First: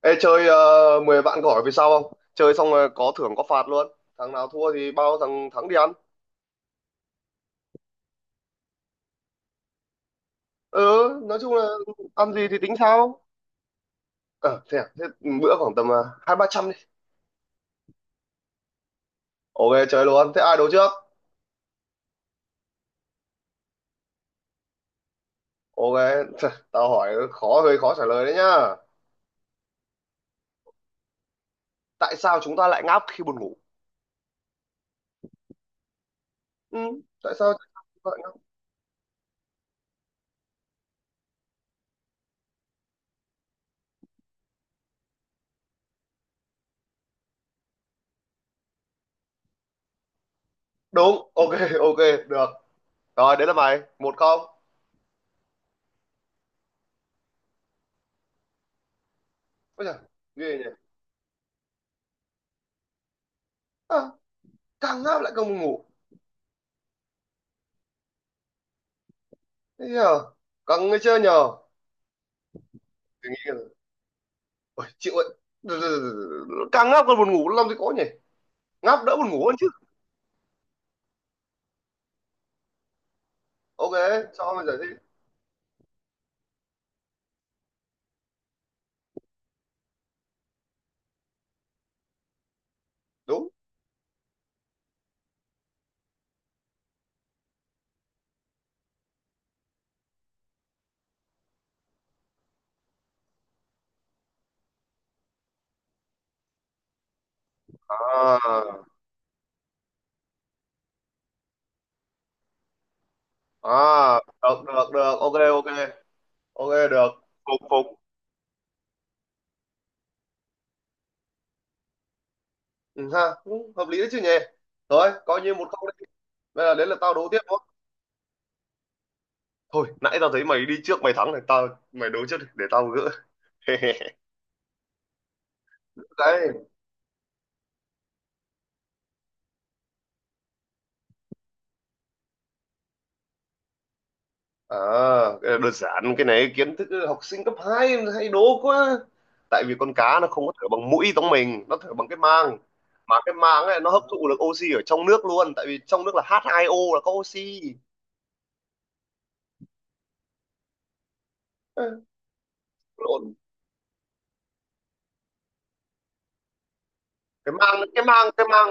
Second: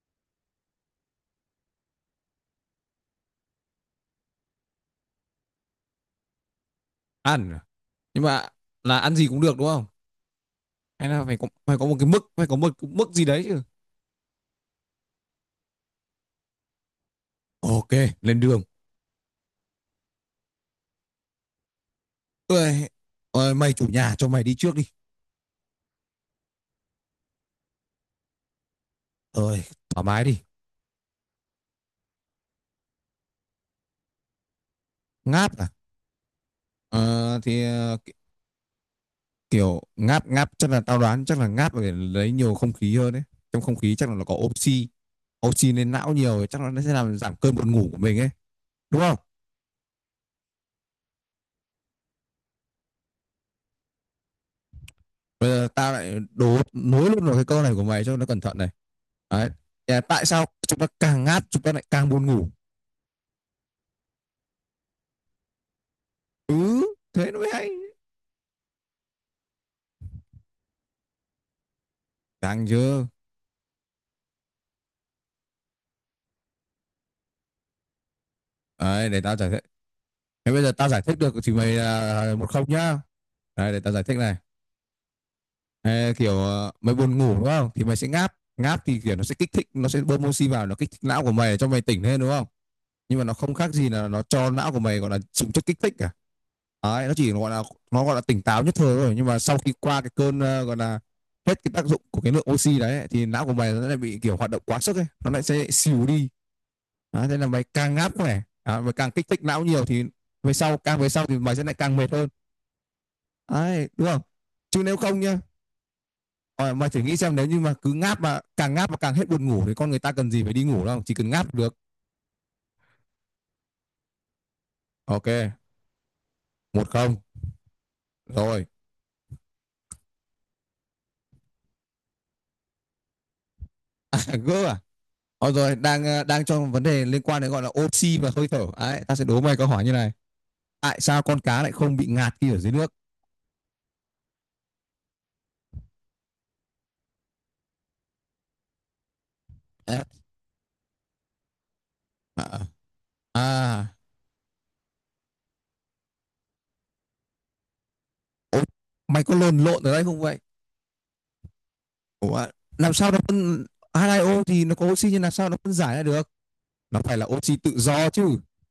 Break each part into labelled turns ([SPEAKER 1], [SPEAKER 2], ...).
[SPEAKER 1] Ê, chơi 10 vạn gỏi về sau không? Chơi xong rồi có thưởng có phạt luôn. Thằng nào thua thì bao thằng thắng đi ăn.
[SPEAKER 2] Ăn à? Nhưng mà là ăn gì cũng được đúng không?
[SPEAKER 1] Ừ,
[SPEAKER 2] Hay là phải
[SPEAKER 1] nói
[SPEAKER 2] có
[SPEAKER 1] chung là
[SPEAKER 2] phải có một cái mức,
[SPEAKER 1] ăn
[SPEAKER 2] phải
[SPEAKER 1] gì
[SPEAKER 2] có
[SPEAKER 1] thì
[SPEAKER 2] một
[SPEAKER 1] tính
[SPEAKER 2] cái mức
[SPEAKER 1] sao?
[SPEAKER 2] gì đấy chứ.
[SPEAKER 1] Ờ, thế, à? Thế bữa khoảng tầm 200 300 đi.
[SPEAKER 2] Ok, lên đường.
[SPEAKER 1] Ok, chơi luôn. Thế ai đấu trước?
[SPEAKER 2] Ơi, ơi mày chủ nhà cho mày đi trước đi.
[SPEAKER 1] Ok, tao hỏi khó, hơi khó trả lời đấy nhá.
[SPEAKER 2] Ơi, thoải mái đi.
[SPEAKER 1] Tại sao chúng ta lại ngáp khi buồn ngủ?
[SPEAKER 2] Ngáp à?
[SPEAKER 1] Ừ, tại
[SPEAKER 2] Ờ,
[SPEAKER 1] sao
[SPEAKER 2] thì ờ,
[SPEAKER 1] chúng ta
[SPEAKER 2] ki-
[SPEAKER 1] lại ngáp?
[SPEAKER 2] Kiểu ngáp ngáp chắc là tao đoán chắc là ngáp là để lấy nhiều không khí hơn đấy. Trong không khí chắc là nó có oxy, oxy lên não nhiều thì chắc là nó sẽ làm giảm cơn buồn ngủ của mình ấy, đúng không?
[SPEAKER 1] Đúng, ok, ok, được. Rồi, đấy là mày. Một không.
[SPEAKER 2] Bây giờ tao lại đố nối luôn vào cái câu này của mày cho nó cẩn thận này. Đấy,
[SPEAKER 1] Ôi giời,
[SPEAKER 2] tại sao
[SPEAKER 1] ghê nhỉ?
[SPEAKER 2] chúng ta càng ngáp chúng ta lại càng buồn ngủ?
[SPEAKER 1] À, càng ngáp lại càng buồn ngủ.
[SPEAKER 2] Ừ, thế nó mới hay.
[SPEAKER 1] Thế nhờ? Càng người chơi nhờ?
[SPEAKER 2] Đang chưa.
[SPEAKER 1] Thì nghĩ. Ôi, chịu ơi, càng ngáp còn buồn ngủ làm gì có nhỉ. Ngáp
[SPEAKER 2] Đấy,
[SPEAKER 1] đỡ
[SPEAKER 2] để
[SPEAKER 1] buồn
[SPEAKER 2] tao
[SPEAKER 1] ngủ
[SPEAKER 2] giải
[SPEAKER 1] hơn
[SPEAKER 2] thích.
[SPEAKER 1] chứ.
[SPEAKER 2] Thế bây giờ tao giải thích được thì mày một không nhá. Đấy, để
[SPEAKER 1] Ok,
[SPEAKER 2] tao giải thích này.
[SPEAKER 1] cho bây giờ đi.
[SPEAKER 2] Ê, kiểu mày buồn ngủ đúng không, thì mày sẽ ngáp, ngáp thì kiểu nó sẽ kích thích, nó sẽ bơm oxy vào, nó kích thích não của mày để cho mày tỉnh lên, đúng không? Nhưng mà nó
[SPEAKER 1] Đúng.
[SPEAKER 2] không khác gì là nó cho não của mày gọi là dùng chất kích thích cả. Đấy, nó chỉ gọi là, nó gọi là tỉnh táo nhất thời thôi, nhưng mà sau khi qua cái cơn gọi là hết cái tác dụng của cái lượng oxy đấy ấy, thì não của mày nó lại bị kiểu hoạt động quá sức ấy, nó lại sẽ xỉu đi. Đó, thế là mày càng ngáp
[SPEAKER 1] À
[SPEAKER 2] khỏe à, mày càng kích thích não nhiều thì về sau, càng về sau thì mày sẽ lại càng mệt hơn,
[SPEAKER 1] à.
[SPEAKER 2] đấy đúng không?
[SPEAKER 1] Được
[SPEAKER 2] Chứ
[SPEAKER 1] được
[SPEAKER 2] nếu
[SPEAKER 1] được,
[SPEAKER 2] không
[SPEAKER 1] ok
[SPEAKER 2] nhá,
[SPEAKER 1] ok. Ok
[SPEAKER 2] Ờ, mày thử
[SPEAKER 1] được.
[SPEAKER 2] nghĩ xem nếu như
[SPEAKER 1] Phục
[SPEAKER 2] mà
[SPEAKER 1] phục.
[SPEAKER 2] cứ ngáp mà càng hết buồn ngủ thì con người ta cần gì phải đi ngủ đâu, chỉ cần ngáp được.
[SPEAKER 1] Ừ, ha. Đúng, hợp lý đấy chứ nhỉ. Rồi coi như
[SPEAKER 2] Ok,
[SPEAKER 1] một câu đấy. Bây giờ
[SPEAKER 2] một
[SPEAKER 1] đến là tao
[SPEAKER 2] không,
[SPEAKER 1] đố tiếp thôi.
[SPEAKER 2] rồi.
[SPEAKER 1] Thôi nãy tao thấy mày đi trước mày thắng này, tao mày đố trước đi, để tao gỡ.
[SPEAKER 2] Gỡ à? Rồi đang đang
[SPEAKER 1] Đấy.
[SPEAKER 2] trong vấn đề liên quan đến gọi là oxy và hơi thở đấy, ta sẽ đố mày câu hỏi như này. Tại sao con cá lại không bị ngạt khi ở dưới nước?
[SPEAKER 1] À, cái này đơn giản, cái này kiến thức học sinh cấp 2 hay đố quá. Tại vì con cá nó không có thở bằng mũi giống mình, nó thở bằng cái
[SPEAKER 2] À,
[SPEAKER 1] mang. Mà cái mang này nó
[SPEAKER 2] à,
[SPEAKER 1] hấp thụ được oxy ở trong nước luôn, tại vì trong nước là H2O là có oxy.
[SPEAKER 2] mày có lồn lộn ở đây không vậy?
[SPEAKER 1] Ê,
[SPEAKER 2] Ủa, làm sao nó
[SPEAKER 1] lộn.
[SPEAKER 2] phân, H2O thì nó có oxy nhưng làm sao nó phân giải ra được? Nó phải là
[SPEAKER 1] Cái
[SPEAKER 2] oxy tự
[SPEAKER 1] mang cái
[SPEAKER 2] do
[SPEAKER 1] mang
[SPEAKER 2] chứ.
[SPEAKER 1] cái mang.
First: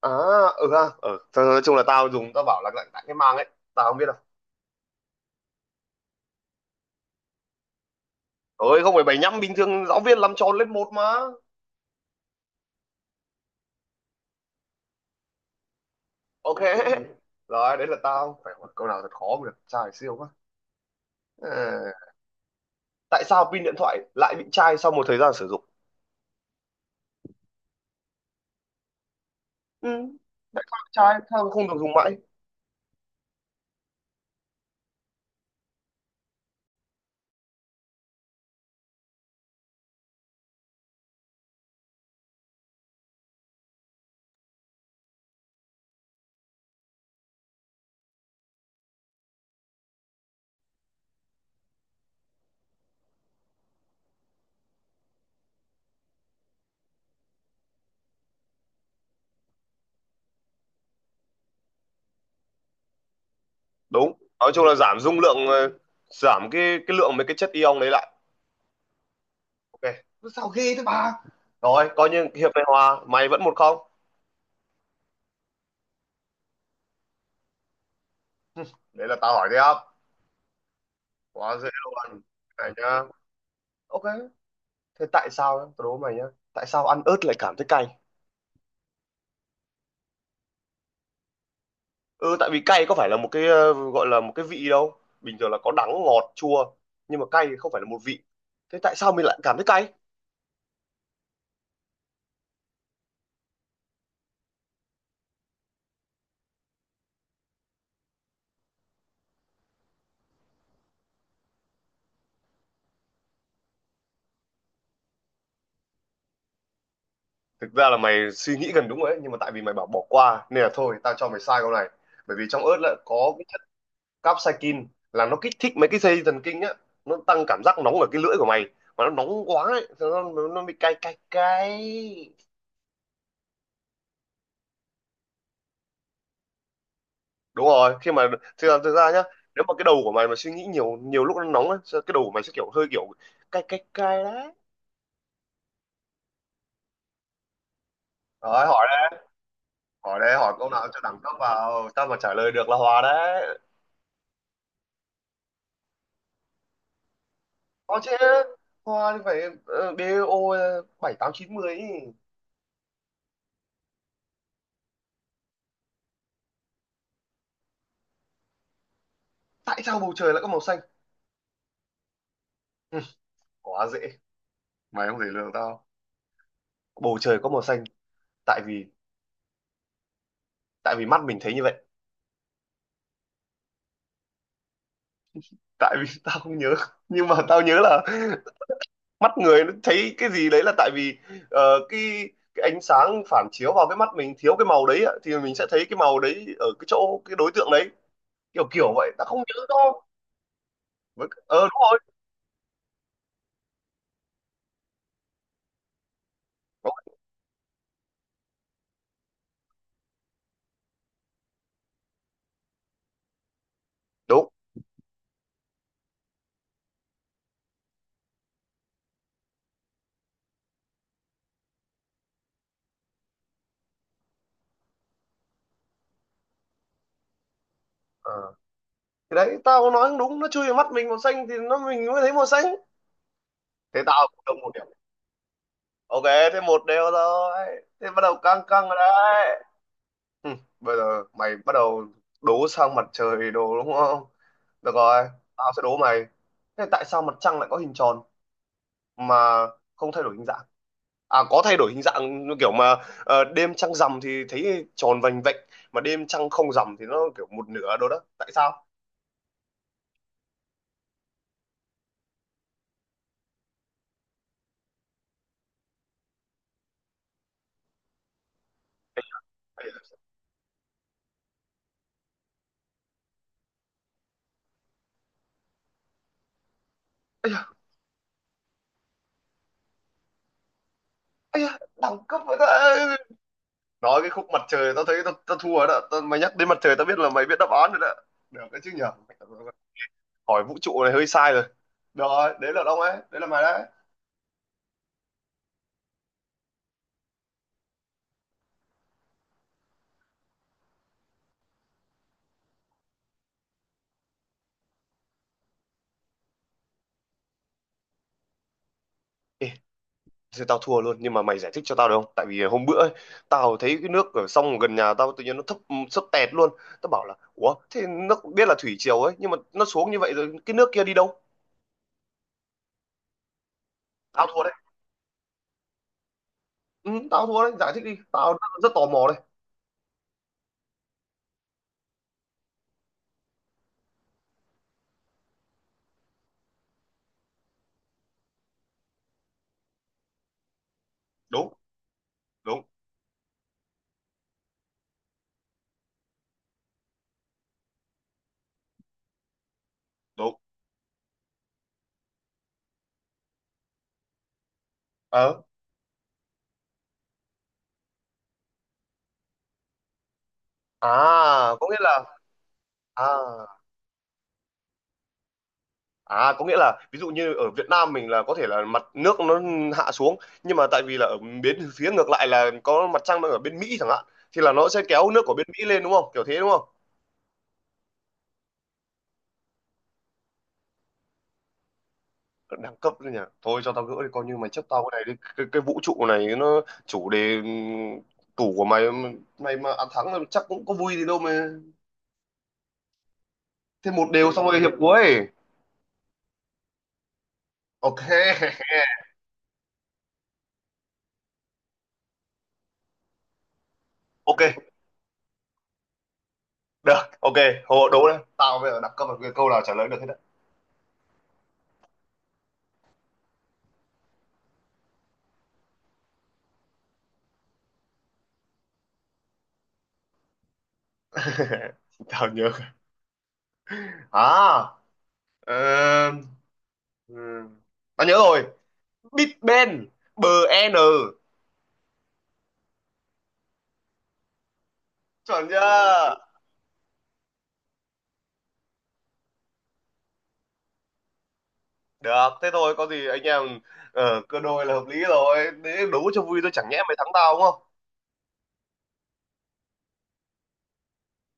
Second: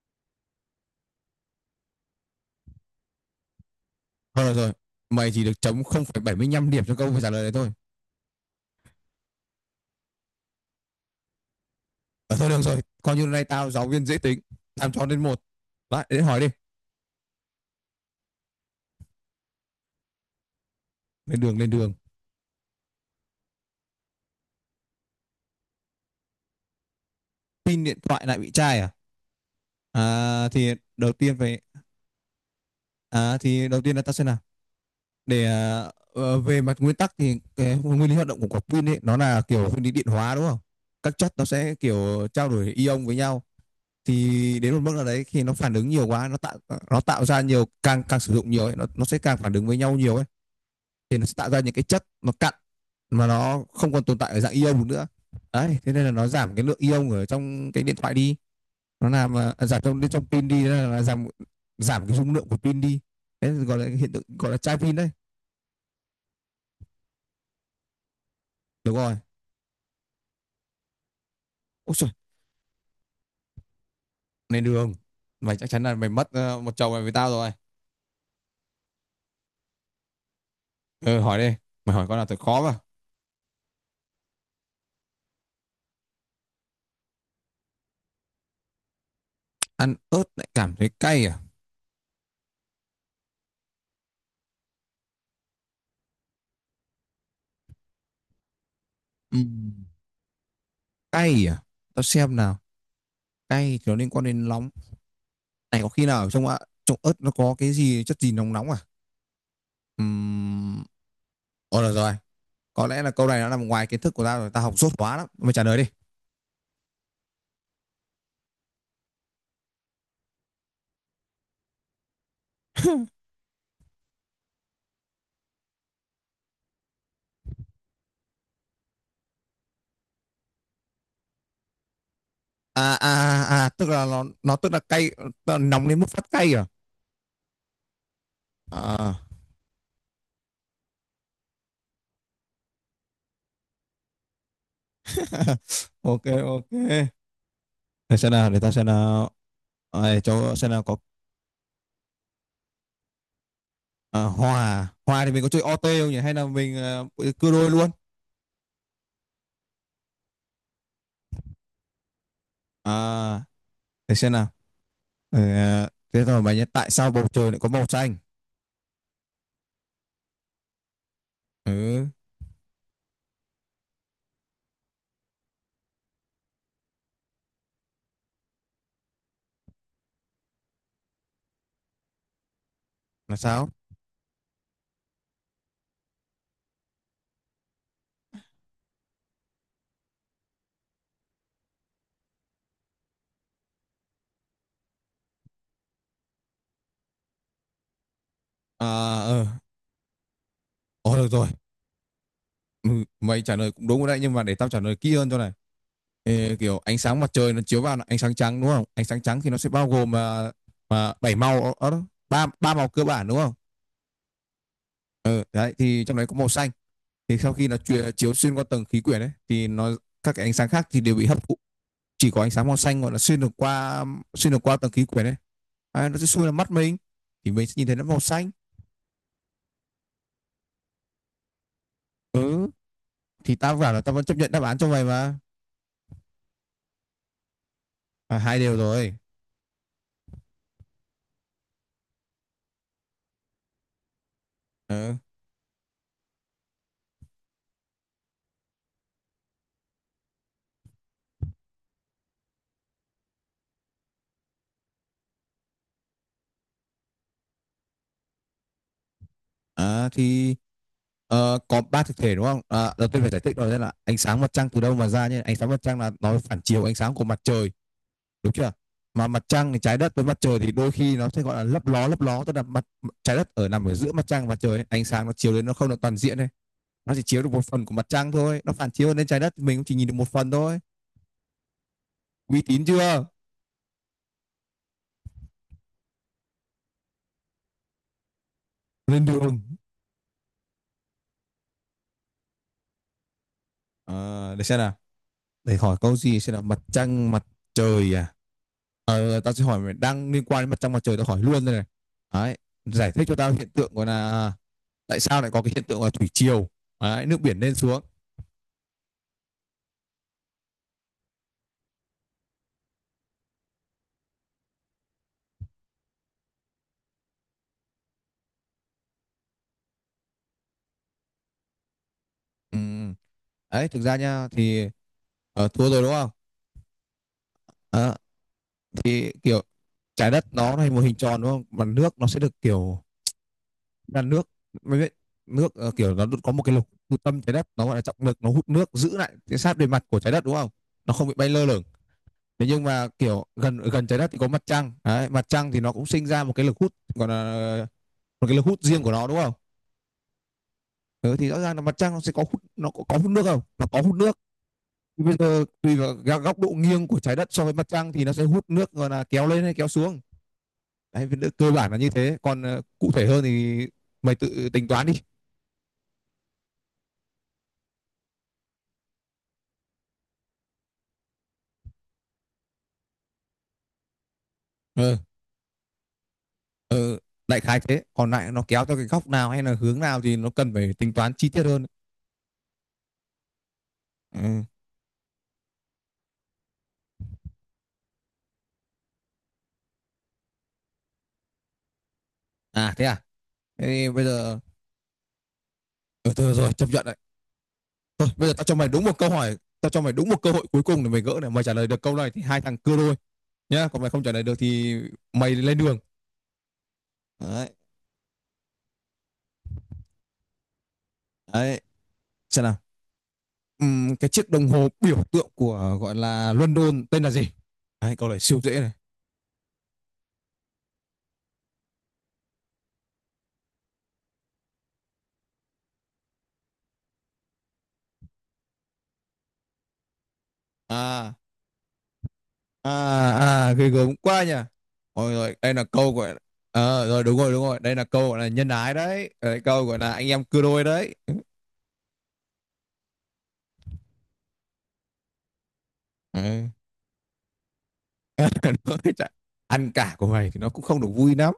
[SPEAKER 1] À ừ ha ừ. Thôi, nói chung là tao dùng, tao bảo là lạnh lạnh cái mang ấy. Tao không biết đâu.
[SPEAKER 2] Thôi được rồi, mày chỉ được chấm 0.75 điểm cho câu phải trả lời đấy thôi.
[SPEAKER 1] Thôi không phải bảy nhăm, bình thường giáo viên làm tròn lên một mà.
[SPEAKER 2] Ờ, thôi được rồi, coi như này tao giáo viên dễ tính, làm cho đến một. Lại, đến hỏi đi.
[SPEAKER 1] Ok. Rồi đấy là tao phải hỏi câu nào thật khó mới được, trai siêu quá.
[SPEAKER 2] Lên đường, lên đường.
[SPEAKER 1] À, tại sao pin điện thoại lại bị chai sau một thời gian sử dụng?
[SPEAKER 2] Pin điện thoại lại bị chai à?
[SPEAKER 1] Ừ.
[SPEAKER 2] À,
[SPEAKER 1] Tại
[SPEAKER 2] thì
[SPEAKER 1] sao
[SPEAKER 2] đầu
[SPEAKER 1] chai,
[SPEAKER 2] tiên
[SPEAKER 1] sao
[SPEAKER 2] phải...
[SPEAKER 1] không được dùng mãi?
[SPEAKER 2] À, thì đầu tiên là tao sẽ làm. Để về mặt nguyên tắc thì cái nguyên lý hoạt động của quả pin ấy, nó là kiểu nguyên lý điện hóa đúng không? Các chất nó sẽ kiểu trao đổi ion với nhau, thì đến một mức nào đấy khi nó phản ứng nhiều quá nó tạo, nó tạo ra nhiều, càng càng sử dụng nhiều ấy, nó sẽ càng phản ứng với nhau nhiều ấy, thì nó sẽ tạo ra những cái chất nó cặn mà nó không còn tồn tại ở dạng ion nữa. Đấy thế nên là nó giảm cái lượng ion ở trong cái điện thoại đi, nó làm giảm trong bên trong pin đi nên là giảm, giảm cái dung lượng của pin đi. Đấy gọi là hiện
[SPEAKER 1] Đúng,
[SPEAKER 2] tượng gọi
[SPEAKER 1] nói
[SPEAKER 2] là
[SPEAKER 1] chung là
[SPEAKER 2] chai pin
[SPEAKER 1] giảm
[SPEAKER 2] đấy.
[SPEAKER 1] dung lượng, giảm cái lượng mấy cái chất ion đấy lại.
[SPEAKER 2] Đúng rồi.
[SPEAKER 1] Ok. Sao ghê thế bà. Rồi
[SPEAKER 2] Ôi trời,
[SPEAKER 1] coi như hiệp này hòa, mày vẫn một không.
[SPEAKER 2] này đường, mày chắc chắn là mày mất một chồng này với tao rồi.
[SPEAKER 1] Đấy là tao hỏi tiếp.
[SPEAKER 2] Ừ, hỏi đi.
[SPEAKER 1] Quá dễ
[SPEAKER 2] Mày hỏi con
[SPEAKER 1] luôn.
[SPEAKER 2] nào thật khó
[SPEAKER 1] Này
[SPEAKER 2] mà.
[SPEAKER 1] nhá. Ok. Thế tại sao nhá, tao đố mày nhá. Tại sao ăn ớt lại cảm thấy cay?
[SPEAKER 2] Ăn ớt lại cảm thấy cay à?
[SPEAKER 1] Ừ, tại vì cay có phải là một cái gọi là một cái vị đâu, bình thường là có đắng ngọt chua, nhưng mà cay thì không phải là một vị. Thế tại sao mình lại cảm thấy
[SPEAKER 2] Ừm,
[SPEAKER 1] cay?
[SPEAKER 2] cay à? Tao xem nào. Cay thì nó liên quan đến nóng, này có khi nào ở trong ạ, trong ớt nó có cái gì chất gì nóng nóng à? Ừm, Ồ được rồi, có lẽ là câu này nó nằm ngoài kiến thức của tao rồi, tao học dốt quá, lắm mày trả lời đi.
[SPEAKER 1] Thực ra là mày suy nghĩ gần đúng rồi đấy, nhưng mà tại vì mày bảo bỏ qua nên là thôi tao cho mày sai câu này. Bởi vì trong ớt lại có cái chất capsaicin, là nó kích thích mấy cái dây thần kinh á, nó tăng cảm giác nóng ở cái lưỡi của mày. Mà nó nóng quá ấy, thế nó bị cay cay cay.
[SPEAKER 2] À à, à à, tức là nó tức là cay, nóng đến mức phát cay à?
[SPEAKER 1] Đúng rồi khi mà thực ra
[SPEAKER 2] À.
[SPEAKER 1] nhá, nếu mà cái đầu của mày mà suy nghĩ nhiều, nhiều lúc nó nóng ấy, cái đầu của mày sẽ kiểu hơi kiểu cay cay cay đấy.
[SPEAKER 2] Ok, ok, để xem nào để
[SPEAKER 1] Rồi
[SPEAKER 2] tao xem
[SPEAKER 1] hỏi đây.
[SPEAKER 2] nào À,
[SPEAKER 1] Hỏi
[SPEAKER 2] để
[SPEAKER 1] đây, hỏi
[SPEAKER 2] cho
[SPEAKER 1] câu
[SPEAKER 2] xem nào,
[SPEAKER 1] nào
[SPEAKER 2] có
[SPEAKER 1] cho đẳng cấp vào, tao mà trả lời được là hòa đấy.
[SPEAKER 2] à, hòa, hòa thì mình có chơi OT không nhỉ hay là mình cưa đôi luôn?
[SPEAKER 1] Có chứ. Hoa thì phải DO bảy tám chín mười ý.
[SPEAKER 2] À, để xem nào. Ừ, à, thế rồi mà nhớ, tại sao bầu trời lại có màu xanh?
[SPEAKER 1] Tại sao bầu trời lại có màu xanh?
[SPEAKER 2] Ừ,
[SPEAKER 1] Ừ, quá dễ, mày không thể lường tao. Bầu trời có màu xanh tại vì tại vì mắt mình thấy như vậy.
[SPEAKER 2] là sao?
[SPEAKER 1] Tại vì tao không nhớ, nhưng mà tao nhớ là mắt người nó thấy cái gì đấy là tại vì, ờ, cái cái ánh sáng phản chiếu vào cái mắt mình thiếu cái màu đấy ạ, thì mình sẽ thấy cái màu đấy ở cái chỗ cái đối tượng đấy. Kiểu
[SPEAKER 2] À,
[SPEAKER 1] kiểu vậy, tao không
[SPEAKER 2] ờ,
[SPEAKER 1] nhớ đâu.
[SPEAKER 2] ờ, được
[SPEAKER 1] Với
[SPEAKER 2] rồi.
[SPEAKER 1] đúng rồi.
[SPEAKER 2] Ừ, mày trả lời cũng đúng rồi đấy, nhưng mà để tao trả lời kỹ hơn cho này. Ê, kiểu
[SPEAKER 1] Đúng,
[SPEAKER 2] ánh sáng mặt trời nó chiếu vào là ánh sáng trắng đúng không? Ánh sáng trắng thì nó sẽ bao gồm mà 7 màu, đó, ba ba màu cơ bản đúng không? Ừ, đấy thì trong đấy có màu xanh. Thì sau khi nó chiếu xuyên qua tầng khí quyển ấy thì nó, các cái ánh sáng khác thì đều bị hấp thụ. Chỉ có ánh sáng màu xanh gọi là xuyên được qua, xuyên được qua tầng khí quyển ấy. À, nó sẽ xuyên vào mắt mình thì mình sẽ nhìn thấy nó màu xanh.
[SPEAKER 1] đúng. Thì đấy tao có nói đúng, nó chui vào mắt mình màu xanh thì nó mình mới thấy màu xanh.
[SPEAKER 2] Ừ, thì tao bảo là
[SPEAKER 1] Thế
[SPEAKER 2] tao vẫn
[SPEAKER 1] tao
[SPEAKER 2] chấp
[SPEAKER 1] cũng
[SPEAKER 2] nhận
[SPEAKER 1] được
[SPEAKER 2] đáp
[SPEAKER 1] một
[SPEAKER 2] án
[SPEAKER 1] điểm.
[SPEAKER 2] cho mày mà.
[SPEAKER 1] Ok. Thế một đều rồi. Thế bắt đầu
[SPEAKER 2] À, hai
[SPEAKER 1] căng
[SPEAKER 2] đều
[SPEAKER 1] căng rồi
[SPEAKER 2] rồi.
[SPEAKER 1] đấy. Hừ, bây giờ mày bắt đầu đố sang mặt trời đồ đúng không. Được
[SPEAKER 2] Ờ.
[SPEAKER 1] rồi, tao sẽ đố mày. Thế tại sao mặt trăng lại có hình tròn mà không thay đổi hình dạng? À có thay đổi hình dạng như kiểu mà đêm trăng rằm thì thấy tròn vành vạnh, mà đêm trăng không rằm thì nó kiểu một nửa đồ đó, tại sao?
[SPEAKER 2] À, thì có ba thực thể đúng không, à, đầu tiên phải giải thích rồi đấy là ánh sáng mặt trăng từ đâu mà ra nhé, ánh sáng mặt trăng là nó phản chiếu ánh sáng của mặt trời, đúng chưa? Mà mặt trăng thì trái đất với mặt trời thì đôi khi nó sẽ gọi là lấp ló tức là mặt, trái đất ở nằm ở giữa mặt trăng và trời, ánh sáng nó chiếu đến nó không được toàn diện này, nó chỉ chiếu được một phần của mặt trăng thôi, nó phản chiếu lên trái đất mình cũng chỉ nhìn được một phần thôi.
[SPEAKER 1] Ây da, đẳng cấp vậy
[SPEAKER 2] Uy
[SPEAKER 1] ta.
[SPEAKER 2] tín chưa?
[SPEAKER 1] Nói cái khúc mặt trời tao thấy tao thua rồi đó tao, mày nhắc đến mặt trời tao biết là mày biết đáp án rồi đó. Được cái chứ nhở.
[SPEAKER 2] Lên đường.
[SPEAKER 1] Hỏi vũ trụ này hơi sai rồi. Được rồi đấy là ông ấy, đấy là mày đấy.
[SPEAKER 2] À, để xem nào, để hỏi câu gì xem là mặt trăng, mặt trời à. Ờ, tao sẽ hỏi mày đang liên quan đến mặt trăng mặt trời, tao hỏi luôn đây này. Đấy, giải thích cho tao hiện tượng gọi là tại sao lại có cái hiện tượng là thủy triều. Đấy, nước biển lên xuống.
[SPEAKER 1] Ê, thế tao thua luôn, nhưng mà mày giải thích cho tao được không, tại vì hôm bữa ấy, tao thấy cái nước ở sông gần nhà tao tự nhiên nó thấp sấp tẹt luôn. Tao bảo là ủa, thế nó biết là thủy triều ấy, nhưng mà nó xuống như vậy rồi cái nước kia đi đâu?
[SPEAKER 2] Ừ. Đấy, thực ra
[SPEAKER 1] Tao
[SPEAKER 2] nha
[SPEAKER 1] thua đấy.
[SPEAKER 2] thì thua rồi đúng không?
[SPEAKER 1] Ừ, tao thua đấy, giải thích
[SPEAKER 2] Ờ,
[SPEAKER 1] đi, tao rất, rất tò mò
[SPEAKER 2] thì
[SPEAKER 1] đấy.
[SPEAKER 2] kiểu trái đất nó là một hình tròn đúng không? Mà nước nó sẽ được kiểu là nước, mày biết, nước kiểu nó có một cái lục trung tâm trái đất nó gọi là trọng lực, nó hút nước giữ lại cái sát bề mặt của trái đất đúng không? Nó không bị bay lơ
[SPEAKER 1] Đúng
[SPEAKER 2] lửng. Thế nhưng
[SPEAKER 1] đúng
[SPEAKER 2] mà kiểu gần gần trái đất thì có mặt trăng đấy, mặt trăng thì nó cũng sinh ra một cái lực hút, còn là một cái lực hút riêng của nó đúng không?
[SPEAKER 1] đúng.
[SPEAKER 2] Ừ, thì rõ ràng là mặt trăng nó sẽ có hút, nó có hút nước không, nó có hút nước. Bây
[SPEAKER 1] Ờ.
[SPEAKER 2] giờ tùy vào góc độ nghiêng của trái đất so với mặt trăng thì nó sẽ hút nước rồi là kéo lên hay kéo xuống.
[SPEAKER 1] À,
[SPEAKER 2] Đấy vì cơ
[SPEAKER 1] có
[SPEAKER 2] bản
[SPEAKER 1] nghĩa
[SPEAKER 2] là như
[SPEAKER 1] là
[SPEAKER 2] thế, còn cụ
[SPEAKER 1] à.
[SPEAKER 2] thể hơn thì mày tự tính toán đi.
[SPEAKER 1] À, có nghĩa là ví dụ như ở Việt Nam mình là có thể là mặt nước nó hạ xuống, nhưng mà tại vì là ở bên phía ngược lại là có mặt trăng đang ở bên Mỹ chẳng hạn, thì là nó sẽ
[SPEAKER 2] ừ,
[SPEAKER 1] kéo nước của bên Mỹ lên đúng không? Kiểu thế đúng không?
[SPEAKER 2] ừ, Đại khái thế, còn lại nó kéo theo cái góc nào hay là hướng nào thì nó cần phải tính toán chi tiết hơn.
[SPEAKER 1] Đẳng cấp đấy nhỉ. Thôi cho tao gỡ đi, coi như
[SPEAKER 2] Ừ.
[SPEAKER 1] mày chấp tao cái này đi. Cái vũ trụ này nó chủ đề, tủ của mày, mày mà ăn thắng là chắc cũng có vui gì đâu mà.
[SPEAKER 2] À thế à, thế thì
[SPEAKER 1] Thêm
[SPEAKER 2] bây
[SPEAKER 1] một đều
[SPEAKER 2] giờ,
[SPEAKER 1] xong rồi hiệp cuối.
[SPEAKER 2] ừ, thôi rồi, chấp nhận đấy.
[SPEAKER 1] Ok.
[SPEAKER 2] Thôi, bây giờ tao cho mày đúng một câu hỏi, tao cho mày đúng một cơ hội cuối cùng để mày gỡ này. Mày trả lời được câu này thì hai thằng cưa đôi nhá, còn mày không trả lời được
[SPEAKER 1] Ok.
[SPEAKER 2] thì mày lên đường.
[SPEAKER 1] Được. Ok.
[SPEAKER 2] Đấy,
[SPEAKER 1] Hồ đố đây. Tao bây giờ đẳng cấp là cái câu nào trả lời được hết đấy.
[SPEAKER 2] đấy, xem nào. Cái chiếc đồng hồ biểu tượng của gọi là London tên là gì? Đấy, câu này siêu dễ này.
[SPEAKER 1] Tao nhớ. À Ờ, ừm, Tao nhớ rồi. Big Ben, BN.
[SPEAKER 2] À, à, à, ghê gớm quá nhỉ. Rồi rồi,
[SPEAKER 1] Chuẩn
[SPEAKER 2] đây là câu gọi,
[SPEAKER 1] chưa?
[SPEAKER 2] ờ, rồi đúng rồi đúng rồi đây là câu gọi là nhân ái đấy, ờ, câu gọi là anh em cưa đôi đấy.
[SPEAKER 1] Được, thế thôi có gì anh em cơ đôi là hợp lý rồi. Để đấu cho vui
[SPEAKER 2] Ừ.
[SPEAKER 1] thôi chẳng nhẽ mày thắng tao đúng không?
[SPEAKER 2] Ăn cả của mày thì nó cũng không được vui lắm.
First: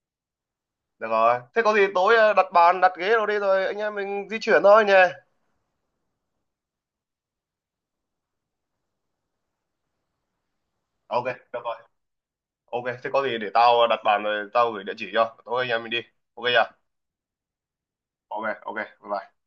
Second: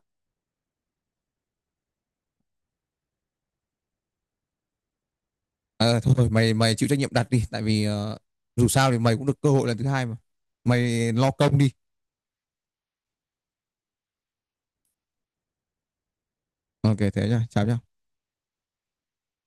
[SPEAKER 1] Được rồi. Thế có gì tối đặt bàn, đặt ghế rồi đi rồi anh em mình di chuyển thôi nhé.
[SPEAKER 2] À, thôi mày mày chịu trách nhiệm đặt đi, tại vì dù sao thì mày cũng được cơ hội lần thứ 2 mà, mày
[SPEAKER 1] Ok,
[SPEAKER 2] lo công
[SPEAKER 1] được
[SPEAKER 2] đi.
[SPEAKER 1] rồi. Ok, thế có gì để tao đặt bàn rồi tao gửi địa chỉ cho. Tối anh em mình đi. Ok chưa?
[SPEAKER 2] Ok thế nhá, chào nhá.
[SPEAKER 1] Ok, ok. Bye bye.